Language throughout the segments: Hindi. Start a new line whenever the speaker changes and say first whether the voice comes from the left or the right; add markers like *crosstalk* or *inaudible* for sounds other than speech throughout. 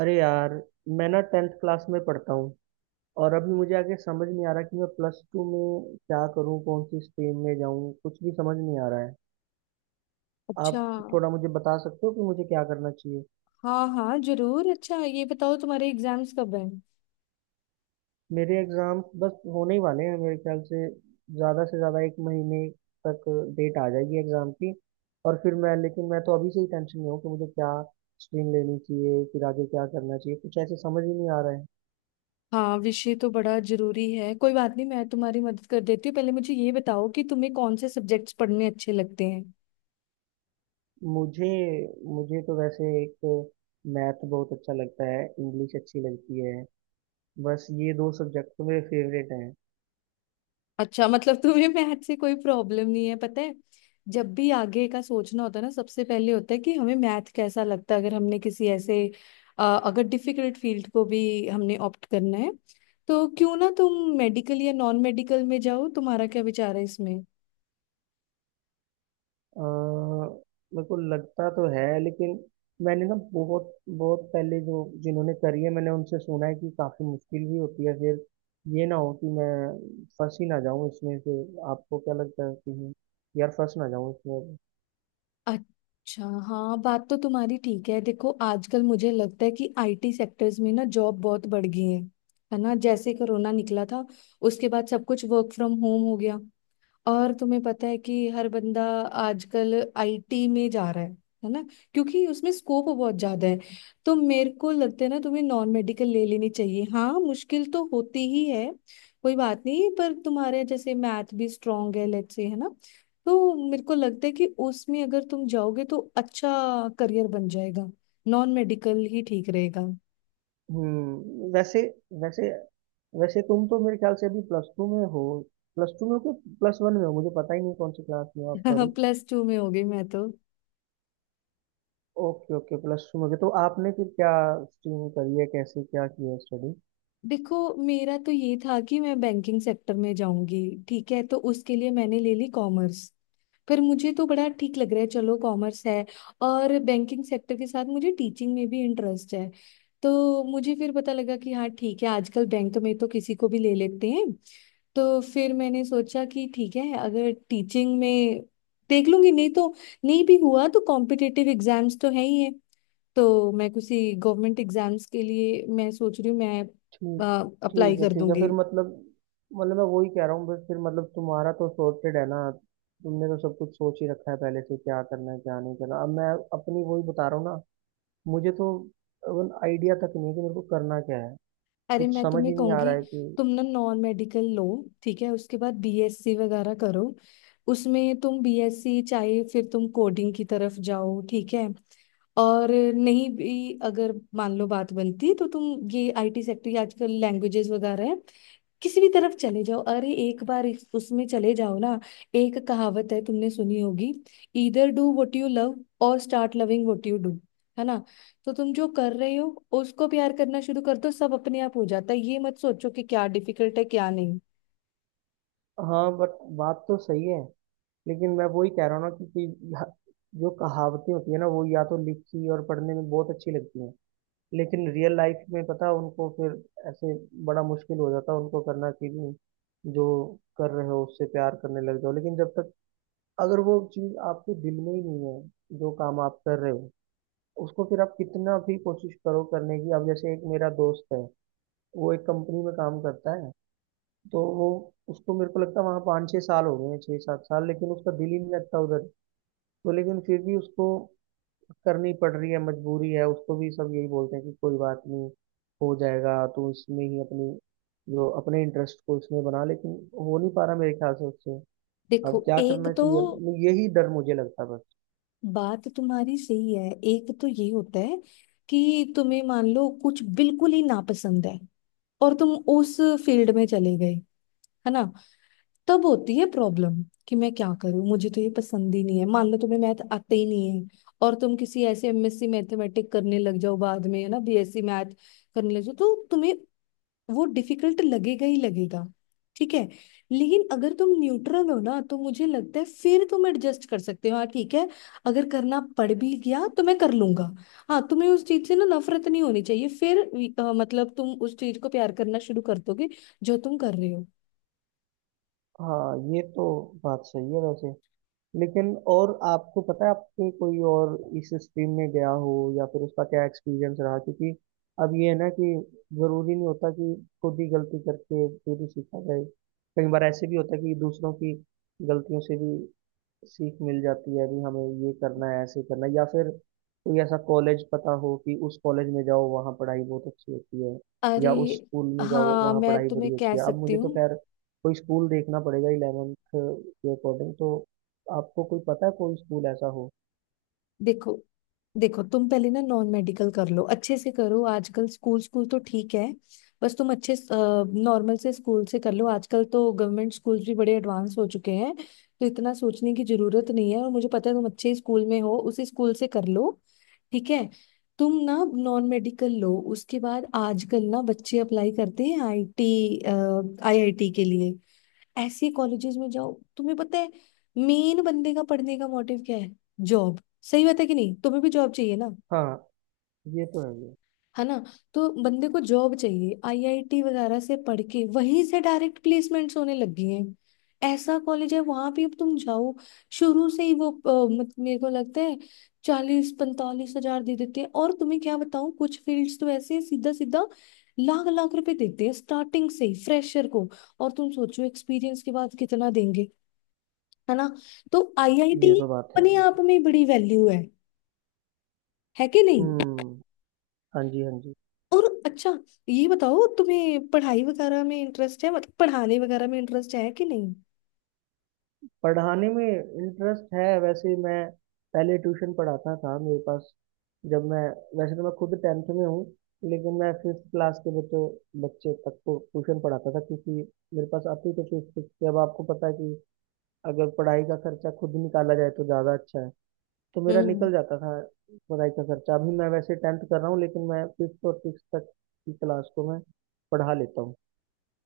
right: अरे यार! मैं ना टेंथ क्लास में पढ़ता हूँ। और अभी मुझे आगे समझ नहीं आ रहा कि मैं प्लस टू में क्या करूँ, कौन सी स्ट्रीम में जाऊँ। कुछ भी समझ नहीं आ रहा है।
left: अच्छा।
right: आप थोड़ा मुझे बता सकते हो कि मुझे क्या करना चाहिए?
left: हाँ हाँ जरूर। अच्छा ये बताओ तुम्हारे एग्जाम्स कब हैं।
right: मेरे एग्जाम्स बस होने ही वाले हैं। मेरे ख्याल से ज़्यादा 1 महीने तक डेट आ जाएगी एग्ज़ाम की। और फिर मैं लेकिन मैं तो अभी से ही टेंशन में हूँ कि मुझे क्या स्ट्रीम लेनी चाहिए, फिर आगे क्या करना चाहिए। कुछ ऐसे समझ ही नहीं आ रहा है।
left: हाँ विषय तो बड़ा जरूरी है। कोई बात नहीं, मैं तुम्हारी मदद कर देती हूँ। पहले मुझे ये बताओ कि तुम्हें कौन से सब्जेक्ट्स पढ़ने अच्छे लगते हैं।
right: मुझे मुझे तो वैसे एक मैथ बहुत अच्छा लगता है, इंग्लिश अच्छी लगती है। बस ये दो सब्जेक्ट तो मेरे फेवरेट हैं।
left: अच्छा मतलब तुम्हें *laughs* मैथ से कोई प्रॉब्लम नहीं है। पता है, जब भी आगे का सोचना होता है ना, सबसे पहले होता है कि हमें मैथ कैसा लगता है। अगर हमने किसी ऐसे अगर डिफिकल्ट फील्ड को भी हमने ऑप्ट करना है तो क्यों ना तुम मेडिकल या नॉन मेडिकल में जाओ। तुम्हारा क्या विचार है इसमें।
right: अ, मेरे को लगता तो है, लेकिन मैंने ना बहुत बहुत पहले जो जिन्होंने करी है मैंने उनसे सुना है कि काफ़ी मुश्किल भी होती है। फिर ये ना हो कि मैं फंस ही ना जाऊँ इसमें। फिर आपको क्या लगता है कि यार, फंस ना जाऊँ इसमें?
left: अच्छा हाँ बात तो तुम्हारी ठीक है। देखो आजकल मुझे लगता है कि आईटी सेक्टर्स में ना जॉब बहुत बढ़ गई है। है ना, जैसे कोरोना निकला था, उसके बाद सब कुछ वर्क फ्रॉम होम हो गया। और तुम्हें पता है कि हर बंदा आजकल आईटी में जा रहा है। है ना, क्योंकि उसमें स्कोप बहुत ज्यादा है। तो मेरे को लगता है ना, तुम्हें नॉन मेडिकल ले लेनी चाहिए। हाँ मुश्किल तो होती ही है, कोई बात नहीं, पर तुम्हारे जैसे मैथ भी स्ट्रांग है, लेट्स से, है ना। तो मेरे को लगता है कि उसमें अगर तुम जाओगे तो अच्छा करियर बन जाएगा। नॉन मेडिकल ही ठीक रहेगा।
right: वैसे वैसे वैसे तुम तो मेरे ख्याल से अभी प्लस टू में हो। प्लस टू में हो कि प्लस वन में हो, मुझे पता ही नहीं कौन सी क्लास में हो आप। सॉरी।
left: *laughs* प्लस टू में हो गई मैं तो।
right: Okay, okay. प्लस टू में हो गए। तो आपने फिर क्या स्ट्रीम करी है, कैसे क्या किया स्टडी?
left: देखो मेरा तो ये था कि मैं बैंकिंग सेक्टर में जाऊंगी। ठीक है, तो उसके लिए मैंने ले ली कॉमर्स। फिर मुझे तो बड़ा ठीक लग रहा है, चलो कॉमर्स है। और बैंकिंग सेक्टर के साथ मुझे टीचिंग में भी इंटरेस्ट है। तो मुझे फिर पता लगा कि हाँ ठीक है, आजकल बैंक में तो किसी को भी ले लेते हैं। तो फिर मैंने सोचा कि ठीक है अगर टीचिंग में देख लूंगी, नहीं तो, नहीं भी हुआ तो कॉम्पिटिटिव एग्जाम्स तो है ही है। तो मैं किसी गवर्नमेंट एग्जाम्स के लिए मैं सोच रही हूँ, मैं
right: ठीक
left: अप्लाई
right: ठीक है,
left: कर
right: ठीक है।
left: दूंगी।
right: फिर मतलब, मैं वही कह रहा हूँ। बस फिर मतलब तुम्हारा तो सॉर्टेड है ना। तुमने तो सब कुछ सोच ही रखा है पहले से, क्या करना है क्या नहीं करना। अब मैं अपनी वही बता रहा हूँ ना। मुझे तो आइडिया तक नहीं है कि मेरे को करना क्या है।
left: अरे
right: कुछ
left: मैं
right: समझ
left: तुम्हें
right: ही नहीं आ
left: कहूंगी,
right: रहा है कि।
left: तुम ना नॉन मेडिकल लो। ठीक है, उसके बाद बीएससी वगैरह करो। उसमें तुम बीएससी चाहे, फिर तुम कोडिंग की तरफ जाओ। ठीक है, और नहीं भी अगर मान लो बात बनती, तो तुम ये आईटी सेक्टर आजकल लैंग्वेजेस वगैरह है, किसी भी तरफ चले जाओ। अरे एक बार इस उसमें चले जाओ ना। एक कहावत है, तुमने सुनी होगी, either do what you love और start loving what you do. है ना, तो तुम जो कर रहे हो उसको प्यार करना शुरू कर दो, सब अपने आप हो जाता है। ये मत सोचो कि क्या डिफिकल्ट है क्या नहीं।
right: हाँ, बट बात तो सही है। लेकिन मैं वही कह रहा हूँ ना कि यह- जो कहावतें होती है ना, वो या तो लिखी और पढ़ने में बहुत अच्छी लगती हैं। लेकिन रियल लाइफ में पता उनको फिर ऐसे बड़ा मुश्किल हो जाता है उनको करना, कि जो कर रहे हो उससे प्यार करने लग जाओ। लेकिन जब तक, अगर वो चीज़ आपके दिल में ही नहीं है जो काम आप कर रहे हो उसको, फिर आप कितना भी कोशिश करो करने की। अब जैसे एक मेरा दोस्त है, वो एक कंपनी में काम करता है। तो वो, उसको मेरे को लगता है वहाँ 5-6 साल हो गए हैं, 6-7 साल, लेकिन उसका दिल ही नहीं लगता उधर। तो लेकिन फिर भी उसको करनी पड़ रही है, मजबूरी है। उसको भी सब यही बोलते हैं कि कोई बात नहीं, हो जाएगा, तो इसमें ही अपनी जो अपने इंटरेस्ट को इसमें बना। लेकिन हो नहीं पा रहा मेरे ख्याल से उससे। अब
left: देखो
right: क्या
left: एक
right: करना
left: तो
right: चाहिए? अब यही डर मुझे लगता है बस।
left: बात तुम्हारी सही है। एक तो ये होता है कि तुम्हें मान लो कुछ बिल्कुल ही नापसंद है, और तुम उस फील्ड में चले गए, है ना, तब होती है प्रॉब्लम, कि मैं क्या करूं, मुझे तो ये पसंद ही नहीं है। मान लो तुम्हें मैथ आते ही नहीं है, और तुम किसी ऐसे एमएससी मैथमेटिक करने लग जाओ बाद में, है ना, बीएससी मैथ करने लग जाओ, तो तुम्हें वो डिफिकल्ट लगेगा ही लगेगा। ठीक है, लेकिन अगर तुम न्यूट्रल हो ना, तो मुझे लगता है फिर तुम एडजस्ट कर सकते हो। हाँ ठीक है, अगर करना पड़ भी गया तो मैं कर लूंगा। हाँ तुम्हें उस चीज से ना नफरत नहीं होनी चाहिए फिर। मतलब तुम उस चीज को प्यार करना शुरू कर दोगे जो तुम कर रहे हो।
right: हाँ, ये तो बात सही है वैसे। लेकिन और आपको पता है आपके कोई और इस स्ट्रीम में गया हो, या फिर उसका क्या एक्सपीरियंस रहा? क्योंकि अब ये है ना कि जरूरी नहीं होता कि खुद ही गलती करके फिर ही सीखा जाए। कई बार ऐसे भी होता है कि दूसरों की गलतियों से भी सीख मिल जाती है। अभी हमें ये करना है, ऐसे करना है, या फिर कोई ऐसा कॉलेज पता हो कि उस कॉलेज में जाओ वहाँ पढ़ाई बहुत अच्छी होती है,
left: अरे
right: या उस स्कूल में जाओ
left: हाँ
right: वहाँ
left: मैं
right: पढ़ाई
left: तुम्हें
right: बड़ी
left: कह
right: अच्छी है। अब
left: सकती
right: मुझे तो
left: हूँ।
right: खैर कोई स्कूल देखना पड़ेगा इलेवेंथ के अकॉर्डिंग, तो आपको कोई पता है कोई स्कूल ऐसा हो?
left: देखो देखो तुम पहले ना नॉन मेडिकल कर लो, अच्छे से करो। आजकल स्कूल, स्कूल तो ठीक है, बस तुम अच्छे नॉर्मल से स्कूल से कर लो। आजकल तो गवर्नमेंट स्कूल भी बड़े एडवांस हो चुके हैं, तो इतना सोचने की जरूरत नहीं है। और मुझे पता है तुम अच्छे स्कूल में हो, उसी स्कूल से कर लो। ठीक है, तुम ना नॉन मेडिकल लो। उसके बाद आजकल ना बच्चे अप्लाई करते हैं आईटी आईआईटी के लिए, ऐसे कॉलेजेस में जाओ। तुम्हें पता है मेन बंदे का पढ़ने का मोटिव क्या है, जॉब। सही बात है कि नहीं, तुम्हें भी जॉब चाहिए ना।
right: हाँ, ये तो है ये।
left: है ना, तो बंदे को जॉब चाहिए। आईआईटी वगैरह से पढ़ के वहीं से डायरेक्ट प्लेसमेंट्स होने लग गई हैं। ऐसा कॉलेज है, वहां भी अब तुम जाओ। शुरू से ही वो मेरे को लगता है 40-45 हजार दे देते हैं। और तुम्हें क्या बताऊं, कुछ फील्ड्स तो ऐसे सीधा सीधा लाख लाख रुपए देते हैं स्टार्टिंग से ही फ्रेशर को। और तुम सोचो एक्सपीरियंस के बाद कितना देंगे। है ना, तो आईआईटी
right: ये तो बात है
left: अपने
right: वैसे।
left: आप में बड़ी वैल्यू है कि नहीं।
right: हम्म, हाँ जी, हाँ जी।
left: और अच्छा ये बताओ तुम्हें पढ़ाई वगैरह में इंटरेस्ट है, मतलब पढ़ाने वगैरह में इंटरेस्ट है कि नहीं।
right: पढ़ाने में इंटरेस्ट है। वैसे मैं पहले ट्यूशन पढ़ाता था, मेरे पास जब मैं वैसे तो मैं खुद टेंथ में हूँ, लेकिन मैं फिफ्थ क्लास के बच्चों बच्चे तक को ट्यूशन पढ़ाता था, क्योंकि मेरे पास आती तो फिफ्थ थी। अब आपको पता है कि अगर पढ़ाई का खर्चा खुद निकाला जाए तो ज़्यादा अच्छा है। तो मेरा
left: हम्म,
right: निकल जाता था पढ़ाई का खर्चा। अभी मैं वैसे टेंथ कर रहा हूँ, लेकिन मैं फिफ्थ और सिक्स तक की क्लास को मैं पढ़ा लेता हूँ।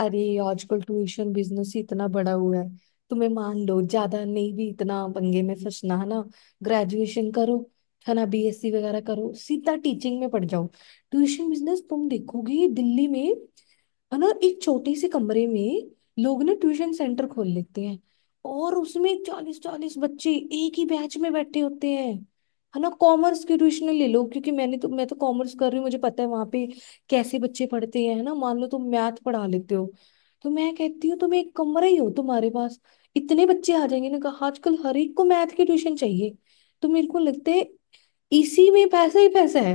left: अरे आजकल ट्यूशन बिजनेस ही इतना बड़ा हुआ है। तुम्हें मान लो ज्यादा नहीं भी इतना पंगे में फंसना, है ना, ग्रेजुएशन करो, है ना, बीएससी वगैरह करो, सीधा टीचिंग में पड़ जाओ। ट्यूशन बिजनेस तुम देखोगे दिल्ली में, है ना, एक छोटे से कमरे में लोग ना ट्यूशन सेंटर खोल लेते हैं, और उसमें 40-40 बच्चे एक ही बैच में बैठे होते हैं। है ना, कॉमर्स के ट्यूशन ले लो, क्योंकि मैं तो कॉमर्स कर रही हूँ, मुझे पता है वहां पे कैसे बच्चे पढ़ते हैं। है ना, मान लो तुम मैथ पढ़ा लेते हो, तो मैं कहती हूँ तुम एक कमरा ही हो तुम्हारे पास, इतने बच्चे आ जाएंगे ना। कहा आजकल हर एक को मैथ की ट्यूशन चाहिए। तो मेरे को लगता है इसी में पैसा ही पैसा है।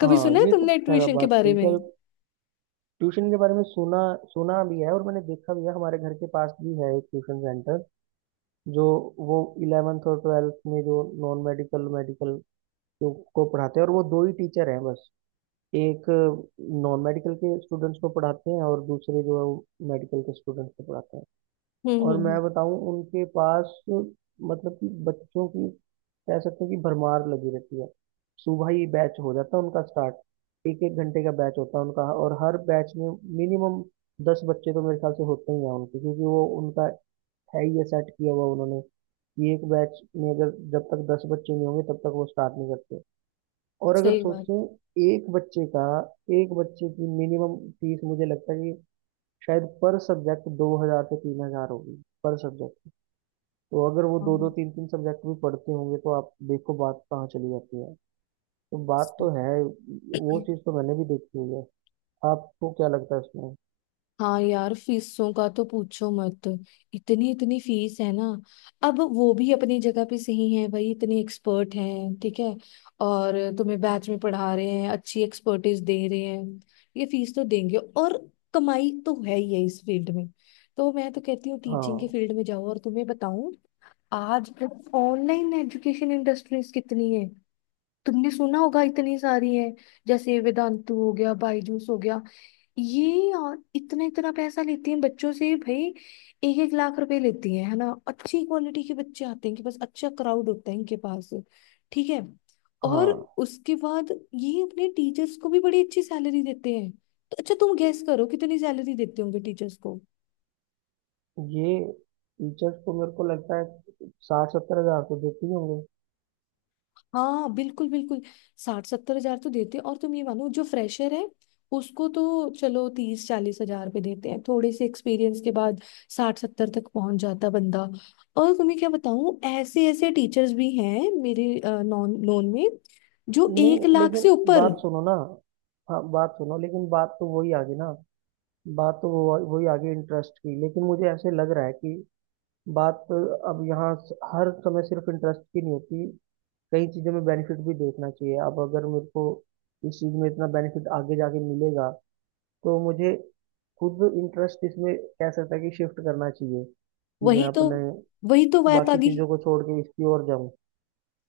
left: कभी
right: हाँ,
left: सुना है
right: ये तो
left: तुमने
right: खैर, आप
left: ट्यूशन के
right: बात
left: बारे
right: सही
left: में।
right: कह ट्यूशन के बारे में सुना सुना भी है और मैंने देखा भी है। हमारे घर के पास भी है एक ट्यूशन सेंटर, जो वो इलेवेंथ और ट्वेल्थ में जो नॉन मेडिकल, मेडिकल को पढ़ाते हैं, और वो दो ही टीचर हैं बस। एक नॉन मेडिकल के स्टूडेंट्स को पढ़ाते हैं और दूसरे जो है मेडिकल के स्टूडेंट्स को पढ़ाते हैं।
left: हम्म हम्म
right: और
left: हम्म,
right: मैं बताऊं, उनके पास मतलब कि बच्चों की, कह सकते हैं कि भरमार लगी रहती है। सुबह ही बैच हो जाता है उनका स्टार्ट। एक एक घंटे का बैच होता है उनका, और हर बैच में मिनिमम 10 बच्चे तो मेरे ख्याल से होते ही हैं उनके, क्योंकि वो उनका है ही ये सेट किया हुआ उन्होंने कि एक बैच में अगर जब तक दस बच्चे नहीं होंगे तब तक वो स्टार्ट नहीं करते। और अगर
left: सही बात।
right: सोचें एक बच्चे की मिनिमम फीस मुझे लगता है कि शायद पर सब्जेक्ट 2,000 से 3,000 होगी पर सब्जेक्ट। तो अगर वो दो दो तीन तीन सब्जेक्ट भी पढ़ते होंगे तो आप देखो बात कहाँ चली जाती है। तो बात तो है, वो
left: हाँ
right: चीज़ तो मैंने भी देखी हुई है। आपको क्या लगता है इसमें?
left: हाँ यार फीसों का तो पूछो मत, इतनी इतनी फीस है ना। अब वो भी अपनी जगह पे सही है, भाई इतने एक्सपर्ट हैं। ठीक है, और तुम्हें बैच में पढ़ा रहे हैं, अच्छी एक्सपर्टीज दे रहे हैं, ये फीस तो देंगे। और कमाई तो है ही है इस फील्ड में। तो मैं तो कहती हूँ टीचिंग के
right: हाँ,
left: फील्ड में जाओ। और तुम्हें बताऊं, आज ऑनलाइन एजुकेशन इंडस्ट्रीज कितनी है, तुमने सुना होगा, इतनी सारी है। जैसे वेदांतु हो गया, बायजूस हो गया, ये और इतना इतना पैसा लेती हैं बच्चों से, भाई 1-1 लाख रुपए लेती हैं। है ना, अच्छी क्वालिटी के बच्चे आते हैं कि बस, अच्छा क्राउड होता है इनके पास। ठीक है, और
right: हाँ।
left: उसके बाद ये अपने टीचर्स को भी बड़ी अच्छी सैलरी देते हैं। तो अच्छा तुम गैस करो कितनी सैलरी देते होंगे टीचर्स को।
right: ये टीचर्स को मेरे को लगता है 60-70 हजार तो देते ही होंगे।
left: हाँ बिल्कुल बिल्कुल, 60-70 हजार तो देते हैं। और तुम ये मानो जो फ्रेशर है उसको तो चलो 30-40 हजार पे देते हैं, थोड़े से एक्सपीरियंस के बाद 60-70 तक पहुंच जाता बंदा। और तुम्हें क्या बताऊं ऐसे ऐसे टीचर्स भी हैं मेरे नॉन नोन में जो एक
right: नहीं,
left: लाख
right: लेकिन
left: से ऊपर।
right: बात सुनो ना। हाँ, बात सुनो, लेकिन बात तो वही आ गई ना। बात तो वो वही आ गई इंटरेस्ट की, लेकिन मुझे ऐसे लग रहा है कि बात अब यहाँ हर समय सिर्फ इंटरेस्ट की नहीं होती। कई चीजों में बेनिफिट भी देखना चाहिए। अब अगर मेरे को इस चीज में इतना बेनिफिट आगे जाके मिलेगा, तो मुझे खुद इंटरेस्ट इसमें कह सकता है कि शिफ्ट करना चाहिए, कि मैं
left: वही तो
right: अपने
left: वही तो बात आ
right: बाकी
left: गई।
right: चीजों को छोड़ के इसकी ओर जाऊं,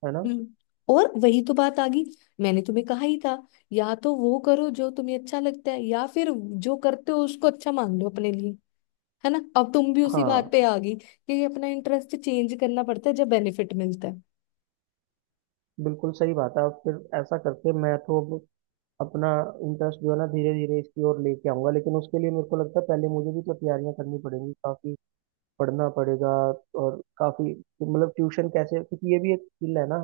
right: है ना?
left: हम्म, और वही तो बात आ गई। मैंने तुम्हें कहा ही था, या तो वो करो जो तुम्हें अच्छा लगता है, या फिर जो करते हो उसको अच्छा मान लो अपने। है ना, अब तुम भी उसी बात पे
right: हाँ,
left: आ गई कि अपना इंटरेस्ट चेंज करना पड़ता है जब बेनिफिट मिलता है।
right: बिल्कुल सही बात है। अब फिर ऐसा करके मैं तो अब अपना इंटरेस्ट जो है ना धीरे धीरे इसकी ओर लेके आऊंगा, लेकिन उसके लिए मेरे को लगता है पहले मुझे भी तो तैयारियां करनी पड़ेंगी, काफी पढ़ना पड़ेगा और काफी। मतलब ट्यूशन कैसे, क्योंकि ये भी एक स्किल है ना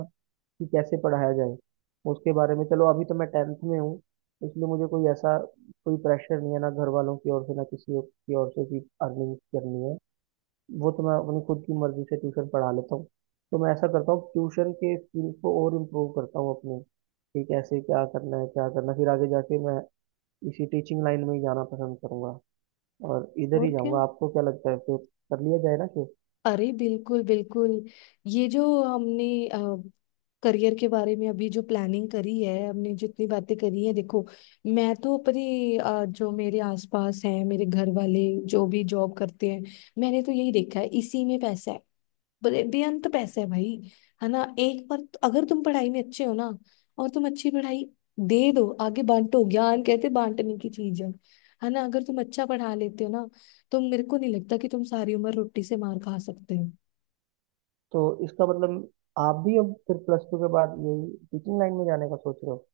right: कि कैसे पढ़ाया जाए उसके बारे में। चलो अभी तो मैं टेंथ में हूँ, इसलिए मुझे कोई प्रेशर नहीं है, ना घर वालों की ओर से ना किसी और की ओर से कि अर्निंग करनी है। वो तो मैं अपनी खुद की मर्जी से ट्यूशन पढ़ा लेता हूँ। तो मैं ऐसा करता हूँ, ट्यूशन के स्किल्स को और इम्प्रूव करता हूँ अपने, कि कैसे क्या करना है क्या करना है। फिर आगे जाके मैं इसी टीचिंग लाइन में ही जाना पसंद करूंगा और इधर ही
left: और क्या,
right: जाऊंगा। आपको क्या लगता है फिर, कर लिया जाए ना फिर?
left: अरे बिल्कुल बिल्कुल। ये जो हमने करियर के बारे में अभी जो प्लानिंग करी है, हमने जितनी बातें करी है, देखो मैं तो अपनी जो मेरे आसपास हैं मेरे घर वाले, जो भी जॉब करते हैं, मैंने तो यही देखा है, इसी में पैसा है। बेअंत पैसे हैं भाई, है ना। एक बार अगर तुम पढ़ाई में अच्छे हो ना, और तुम अच्छी पढ़ाई दे दो, आगे बांटो ज्ञान, कहते बांटने की चीज है। है ना, अगर तुम अच्छा पढ़ा लेते हो ना, तो मेरे को नहीं लगता कि तुम सारी उम्र रोटी से मार खा सकते हो।
right: तो इसका मतलब आप भी अब फिर प्लस टू के बाद यही टीचिंग लाइन में जाने का सोच रहे हो?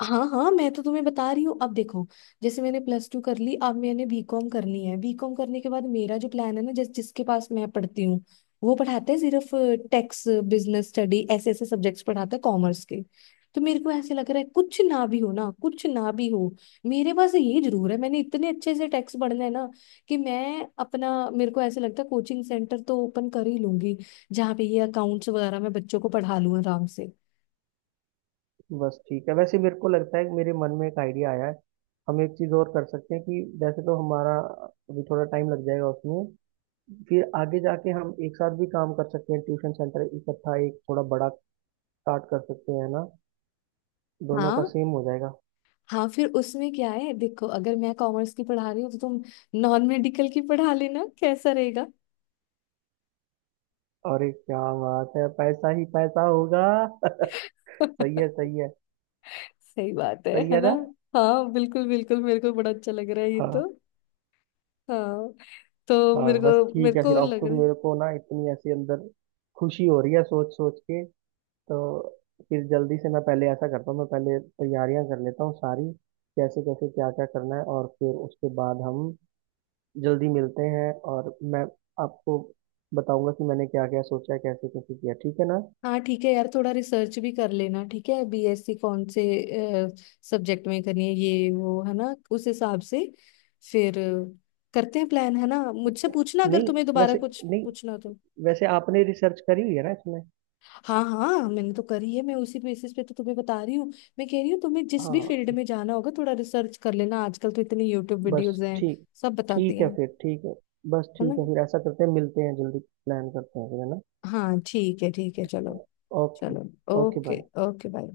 left: हाँ हाँ मैं तो तुम्हें बता रही हूँ। अब देखो जैसे मैंने प्लस टू कर ली, अब मैंने बीकॉम करनी है। बीकॉम करने के बाद मेरा जो प्लान है ना, जिसके पास मैं पढ़ती हूँ, वो पढ़ाते हैं सिर्फ टैक्स, बिजनेस स्टडी, ऐसे ऐसे सब्जेक्ट्स पढ़ाता है कॉमर्स के। तो मेरे को ऐसे लग रहा है कुछ ना भी हो ना, कुछ ना भी हो, मेरे पास ये जरूर है मैंने इतने अच्छे से टैक्स पढ़ना है ना, कि मैं अपना, मेरे को ऐसे लगता है कोचिंग सेंटर तो ओपन कर ही लूंगी, जहाँ पे ये अकाउंट्स वगैरह मैं बच्चों को पढ़ा लूँ आराम से।
right: बस ठीक है। वैसे मेरे को लगता है कि मेरे मन में एक आइडिया आया है। हम एक चीज़ और कर सकते हैं कि वैसे तो हमारा अभी थोड़ा टाइम लग जाएगा उसमें, फिर आगे जाके हम एक साथ भी काम कर सकते हैं। ट्यूशन सेंटर इकट्ठा, एक थोड़ा बड़ा स्टार्ट कर सकते हैं ना। दोनों का
left: हाँ
right: सेम हो जाएगा।
left: हाँ, फिर उसमें क्या है, देखो अगर मैं कॉमर्स की पढ़ा रही हूँ, तो तुम नॉन मेडिकल की पढ़ा लेना, कैसा रहेगा।
right: अरे क्या बात है, पैसा ही पैसा होगा। *laughs* सही है,
left: *laughs*
right: सही है।
left: सही बात है
right: सही
left: है
right: है
left: ना।
right: ना?
left: हाँ बिल्कुल बिल्कुल, मेरे को बड़ा अच्छा लग रहा है ये
right: हाँ,
left: तो। हाँ, तो मेरे
right: हाँ। बस
left: को मेरे
right: ठीक है फिर।
left: को
right: अब
left: लग
right: तो
left: रहा
right: मेरे
left: है।
right: को ना इतनी ऐसी अंदर खुशी हो रही है सोच सोच के। तो फिर जल्दी से मैं पहले ऐसा करता हूँ, मैं पहले तैयारियां कर लेता हूँ सारी, कैसे कैसे क्या क्या करना है, और फिर उसके बाद हम जल्दी मिलते हैं, और मैं आपको बताऊंगा कि मैंने क्या क्या सोचा है, कैसे कैसे किया, ठीक है ना?
left: हाँ ठीक है यार, थोड़ा रिसर्च भी कर लेना, ठीक है। बीएससी कौन से सब्जेक्ट में करनी है, ये वो है ना, उस हिसाब से फिर करते हैं प्लान। है ना, मुझसे पूछना अगर
right: नहीं
left: तुम्हें दोबारा
right: वैसे
left: कुछ
right: नहीं,
left: पूछना।
right: वैसे आपने रिसर्च करी हुई है ना इसमें?
left: हाँ हाँ मैंने तो करी है, मैं उसी बेसिस पे तो तुम्हें बता रही हूँ। मैं कह रही हूँ तुम्हें जिस भी
right: हाँ,
left: फील्ड में जाना होगा, थोड़ा रिसर्च कर लेना। आजकल तो इतनी यूट्यूब
right: बस
left: वीडियोस हैं,
right: ठीक
left: सब बताती
right: ठीक है
left: हैं।
right: फिर। ठीक है, बस
left: है ना,
right: ठीक है फिर ऐसा करते हैं, मिलते हैं जल्दी, प्लान करते हैं फिर, है ना?
left: हाँ ठीक है चलो।
right: ओके।
left: चलो
right: okay
left: okay.
right: Bye.
left: Okay bye.